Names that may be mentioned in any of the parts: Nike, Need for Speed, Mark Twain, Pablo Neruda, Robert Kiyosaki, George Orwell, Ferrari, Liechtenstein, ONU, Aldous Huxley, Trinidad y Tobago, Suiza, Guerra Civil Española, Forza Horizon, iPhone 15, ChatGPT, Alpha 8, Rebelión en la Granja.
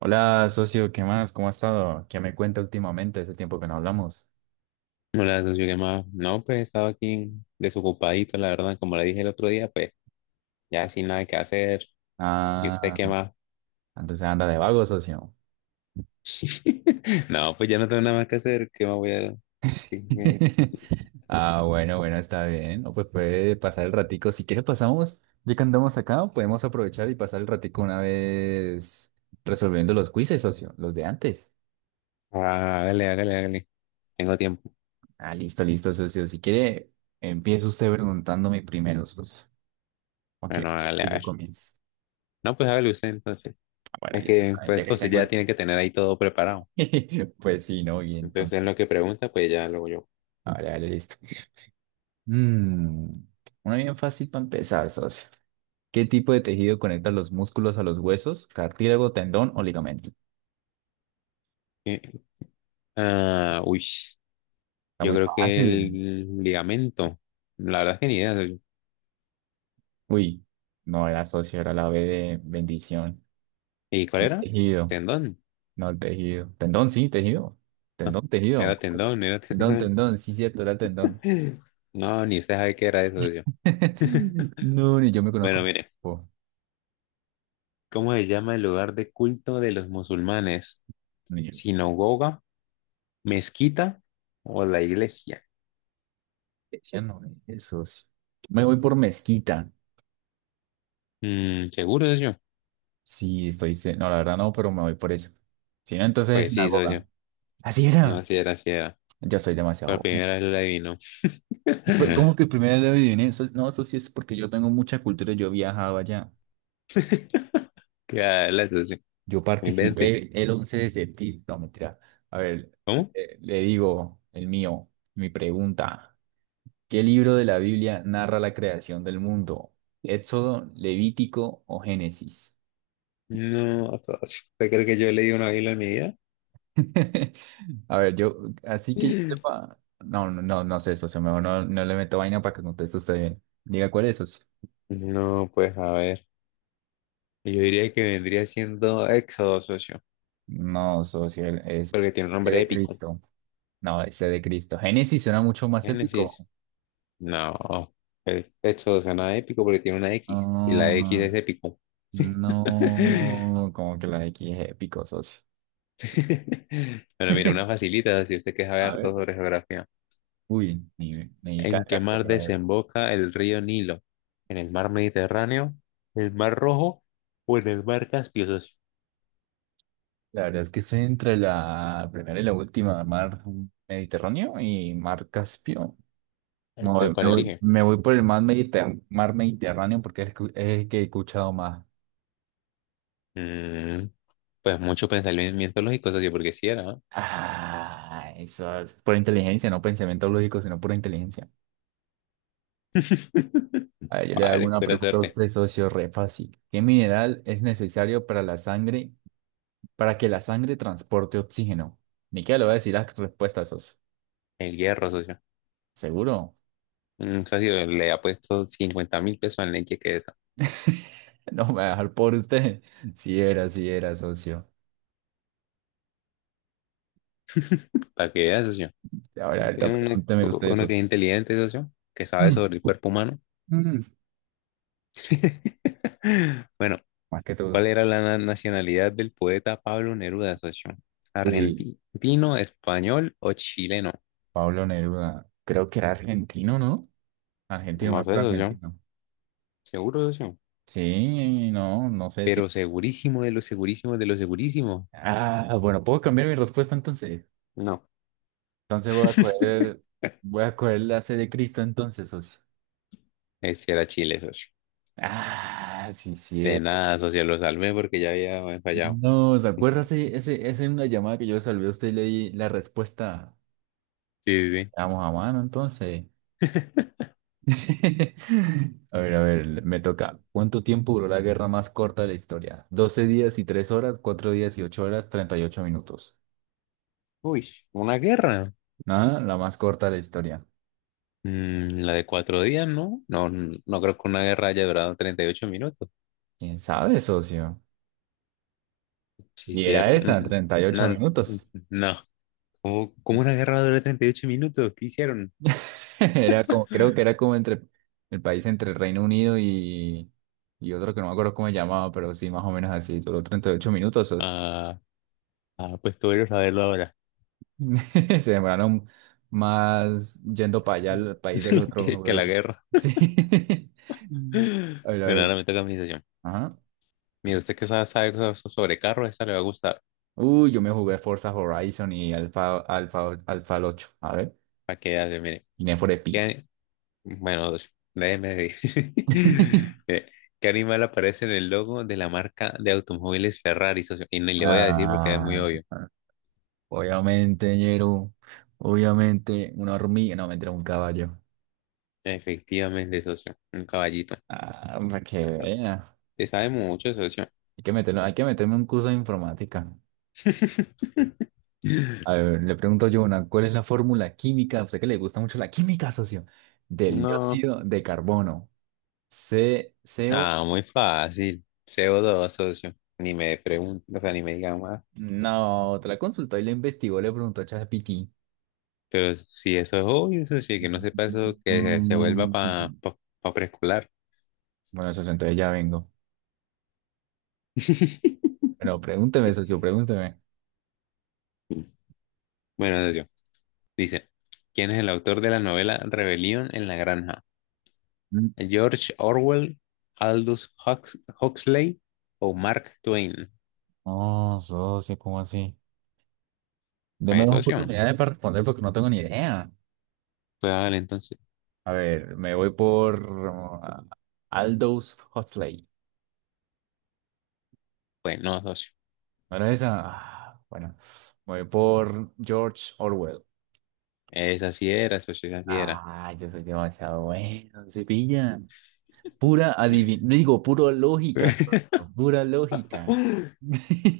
Hola, socio, ¿qué más? ¿Cómo ha estado? ¿Qué me cuenta últimamente? Hace tiempo que no hablamos. Hola, socio, ¿qué más? No, pues estaba aquí desocupadito, la verdad, como le dije el otro día, pues ya sin nada que hacer. ¿Y usted Ah, qué más? entonces anda de vago, socio. No, pues ya no tengo nada más que hacer, ¿qué más voy a... hacer? Sí, sí. Ah, bueno, bueno, está bien. No, pues puede pasar el ratico. Si quiere pasamos, ya que andamos acá, podemos aprovechar y pasar el ratico una vez resolviendo los quizzes, socio, los de antes. Ah, hágale, hágale, hágale. Tengo tiempo. Ah, listo, listo, socio. Si quiere, empieza usted preguntándome primero, socio. Ok, Bueno, ok, hágale, que a yo ver. comience. No, pues hágale usted entonces. Ah, bueno, Es listo. que, Ah, pues, ya que pues tengo ya tiene que tener ahí todo preparado. el... Pues sí, ¿no? Y Entonces, en entonces... lo que pregunta, pues ya lo hago yo. Vale, vale, listo. Mm, una bien fácil para empezar, socio. ¿Qué tipo de tejido conecta los músculos a los huesos, cartílago, tendón o ligamento? Eh, Ah, uy, Está yo muy creo que fácil. el ligamento. La verdad es que ni idea, socio. Uy, no era socio, era la B de bendición. ¿Y cuál era? Tejido, Tendón. no tejido. Tendón, sí, tejido. No, Tendón, tejido. era tendón, era Tendón, tendón. tendón, sí, cierto, era tendón. No, ni usted sabe qué era eso yo. No, ni yo me Bueno, conozco. mire, Oh, ¿cómo se llama el lugar de culto de los musulmanes? ni yo. ¿Sinagoga, mezquita o la iglesia? Decía, no, esos. Me voy por mezquita. ¿Seguro, socio? Sí, estoy. No, la verdad no, pero me voy por eso. Si no, entonces es Pues sí, sinagoga. socio. Así No, era. si era, si era. Yo soy Por demasiado bueno. primera vez lo adivinó. ¿Cómo que primero lo adiviné? No, eso sí es porque yo tengo mucha cultura. Yo viajaba allá. Qué, la socio. Yo Invente. participé el 11 de septiembre. No, mentira. A ver, ¿Cómo? Le digo el mío, mi pregunta. ¿Qué libro de la Biblia narra la creación del mundo? ¿Éxodo, Levítico o Génesis? No, socio. ¿Usted cree que yo leí una Biblia en mi vida? A ver, yo, así que yo sepa- no, no, no, no sé eso. Mejor no, no le meto vaina para que conteste usted bien. Diga cuál es eso. No, pues a ver. Yo diría que vendría siendo Éxodo, socio. No, socio, es Porque tiene un el nombre de épico. Cristo. No, ese de Cristo. Génesis suena mucho más Génesis. épico. No. Esto suena épico porque tiene una X. Y la X No, es épico. no, como que la de aquí es épico, socio. Bueno, mira, una facilita si usted quiere A saber todo ver. sobre geografía. Uy, me ¿En qué cargaste, mar pero desemboca el río Nilo? ¿En el mar Mediterráneo? ¿El mar Rojo? ¿O en el mar Caspio, socio? la verdad es que estoy entre la primera y la última, mar Mediterráneo y mar Caspio. Me Entonces, voy, me ¿cuál voy- elige? me voy por el mar Mediterráneo porque es el que he escuchado más. Mm, pues mucho pensamiento lógico, socio, porque sí era, ¿no? Ah, eso es por inteligencia, no pensamiento lógico, sino por inteligencia. A ver, yo le hago Vale, una espera pregunta a suerte. usted, socio, re fácil. ¿Qué mineral es necesario para la sangre, para que la sangre transporte oxígeno? Ni que le voy a decir las respuestas, socio. El hierro, socio. ¿Seguro? Socio, le ha puesto 50.000 pesos al Nike que es, No me va a dejar por usted. Si era, si era, socio. para que veas, socio. Ahora, ahorita Que Uno, pregúnteme usted, uno que es socio. inteligente, socio, que sabe Mm, sobre el cuerpo humano. mm, Bueno, Más que todo ¿cuál usted. era la nacionalidad del poeta Pablo Neruda, socio? Uy, ¿Argentino, español o chileno? Pablo Neruda. Creo que era argentino, ¿no? Argentino, No muy sé, pro socio. argentino. Seguro, socio. Sí, no, no sé si. Pero segurísimo de lo segurísimo de lo segurísimo. Ah, bueno, puedo cambiar mi respuesta entonces. No. Entonces voy a coger la C de Cristo entonces, socio. Ese era Chile, socio. Ah, sí, sí. De nada, socio, lo salvé porque ya había fallado. No, ¿se acuerda? Esa es una llamada que yo salvé a usted y le di la respuesta. Sí, sí, Vamos a mano entonces. sí. A ver, me toca. ¿Cuánto tiempo duró la guerra más corta de la historia? 12 días y 3 horas, 4 días y 8 horas, 38 minutos. Uy, una guerra. Nada, la más corta de la historia. La de 4 días, ¿no? No, no creo que una guerra haya durado 38 minutos. ¿Quién sabe, socio? Sí, Y era cierto. esa, Mm, 38 no, mm, minutos. no. ¿Cómo una guerra dura 38 minutos? ¿Qué hicieron? Era como, creo que era como entre el país entre Reino Unido y otro que no me acuerdo cómo se llamaba, pero sí, más o menos así. Duró 38 minutos, socio. Ah, ah, pues que voy saberlo ahora. Se demoraron más yendo para allá al país del otro. Que Güey. la guerra. Sí. A ver, a Bueno, ver. ahora me toca mi sesión. Ajá. Mire, usted que sabe sobre carros, esta le va a gustar. Uy, yo me jugué Forza Horizon y Alpha 8. A ver. Para que vea, mire. Y Need for Speed. ¿Qué, Bueno, déjeme ver. ¿Qué animal aparece en el logo de la marca de automóviles Ferrari, socio? Y no le voy a decir porque es muy Ah, obvio. obviamente, ñero. Obviamente, una hormiga. No, mentira, un caballo. Efectivamente, socio. Un caballito. Ah, para que Ajá. vea. Te sabe mucho, socio. Hay que meterlo, hay que meterme un curso de informática. A ver, le pregunto yo una, ¿cuál es la fórmula química? A usted que le gusta mucho la química, socio. Del No. dióxido de carbono. C, CO. Ah, muy fácil. CO2, socio. Ni me pregunto, o sea, ni me digan más. No, te la consultó y le investigó, le preguntó a ChatGPT. Pero si eso es obvio, socio, que no sepa eso, que se vuelva Mm, para pa preescolar. Bueno, socio, entonces ya vengo. Pero pregúnteme, socio, pregúnteme. Bueno, socio. Dice, ¿quién es el autor de la novela Rebelión en la Granja? Mm. ¿George Orwell, Aldous Huxley o Mark Twain? No, socio, ¿cómo así? Deme ¿Es dos socio? oportunidades para responder porque no tengo ni idea. Pues vale, entonces. A ver, me voy por Aldous Huxley. Pues no, socio. ¿No era esa? Ah, bueno, me voy por George Orwell. Esa sí era, socio, esa sí era. Ah, yo soy demasiado bueno, se pilla. Pura adivin... no digo, pura lógica, pura lógica.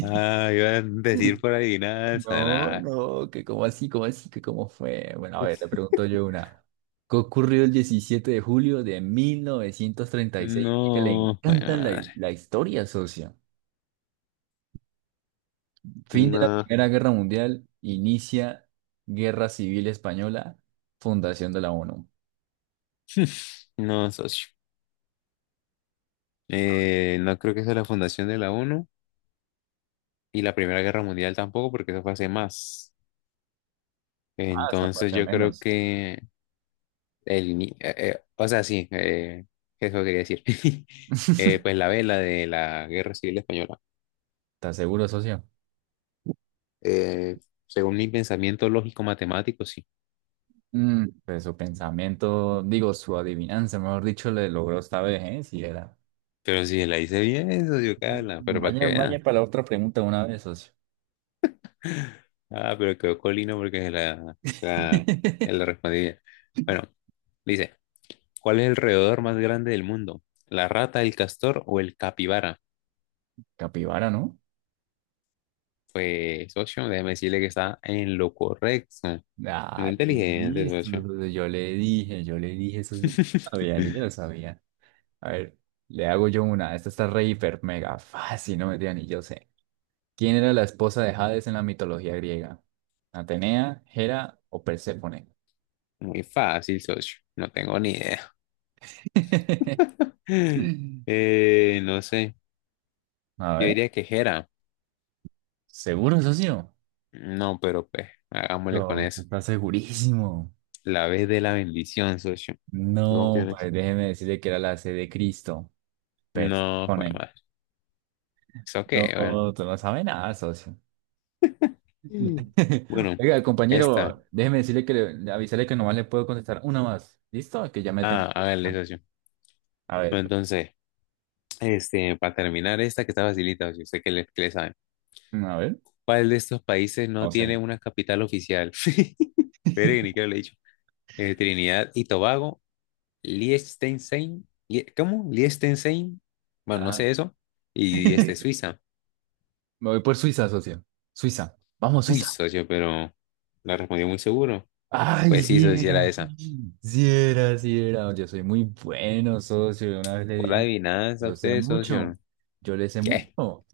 Ah, iba a decir por adivinanza, No, nada. no, que como así, que cómo fue. Bueno, a ver, le pregunto yo una. ¿Qué ocurrió el 17 de julio de 1936? Que le No, bueno, encanta madre. la historia, socio. Fin de la No, Primera Guerra Mundial, inicia Guerra Civil Española, fundación de la ONU. no, socio. No creo que sea la fundación de la ONU y la Primera Guerra Mundial tampoco, porque eso fue hace más. Ah, está Entonces parte yo creo menos. que o sea, sí, eso quería decir. Eh, pues la vela de la Guerra Civil Española. ¿Estás seguro, socio? Eh, según mi pensamiento lógico-matemático, sí. Pues su pensamiento, digo, su adivinanza, mejor dicho, le logró esta vez, ¿eh? Si era. Pero si la hice bien, eso yo Carla, pero para que Vaya, vea. vaya para la otra pregunta una vez, socio. Ah, pero quedó colino porque se la respondí. Bueno, dice, ¿cuál es el roedor más grande del mundo? ¿La rata, el castor o el capibara? Capibara, ¿no? Pues, socio, déjeme decirle que está en lo correcto. Muy Ah, inteligente, listo. socio. Yo le dije eso. Sí. Sabía, yo ya lo sabía. A ver, le hago yo una. Esta está re hiper mega fácil, no me digan ni yo sé. ¿Quién era la esposa de Hades en la mitología griega? ¿Atenea, Hera o Perséfone? Muy fácil, socio. No tengo ni idea. No sé. A Yo ver, diría que Jera. ¿seguro, socio? No, pero pues, hagámosle con Yo, eso. está segurísimo. La vez de la bendición, socio. Yo confío No, en eso. pues déjeme decirle que era la C de Cristo. No, fue Perséfone. mal. ¿Eso qué? No, Bueno. tú no sabes nada, socio. Mm. Bueno, Oiga, esta. compañero, déjeme decirle que le, avisarle que nomás le puedo contestar una más. ¿Listo? Que ya me tengo. Ah, hágale, Ir. socio. A ver, Bueno, entonces, para terminar esta que está facilita, socio. Sé que le saben. A ver, ¿Cuál de estos países no no sé. tiene una capital oficial? Pero ni que lo he dicho. Trinidad y Tobago, Liechtenstein, ¿cómo? Liechtenstein, bueno, no Ajá. sé eso, y Suiza. Me voy por Suiza, socio. Suiza. Vamos, Uy, Suiza. socio, pero la respondí muy seguro. Ay, Pues sí, sí socio, sí era era. esa. Sí era, sí era. Yo soy muy bueno, socio. Una vez le Por di, adivinanza, yo sé usted, socio. mucho. Yo le sé ¿Qué? mucho.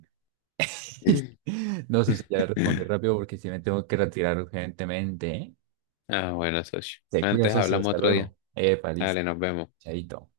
No, socio, ya le respondí rápido porque si me tengo que retirar urgentemente. ¿Eh? Ah, bueno, socio. Se cuida, Antes socio. hablamos Hasta otro día. luego. Epa, listo. Dale, nos vemos. Chaito.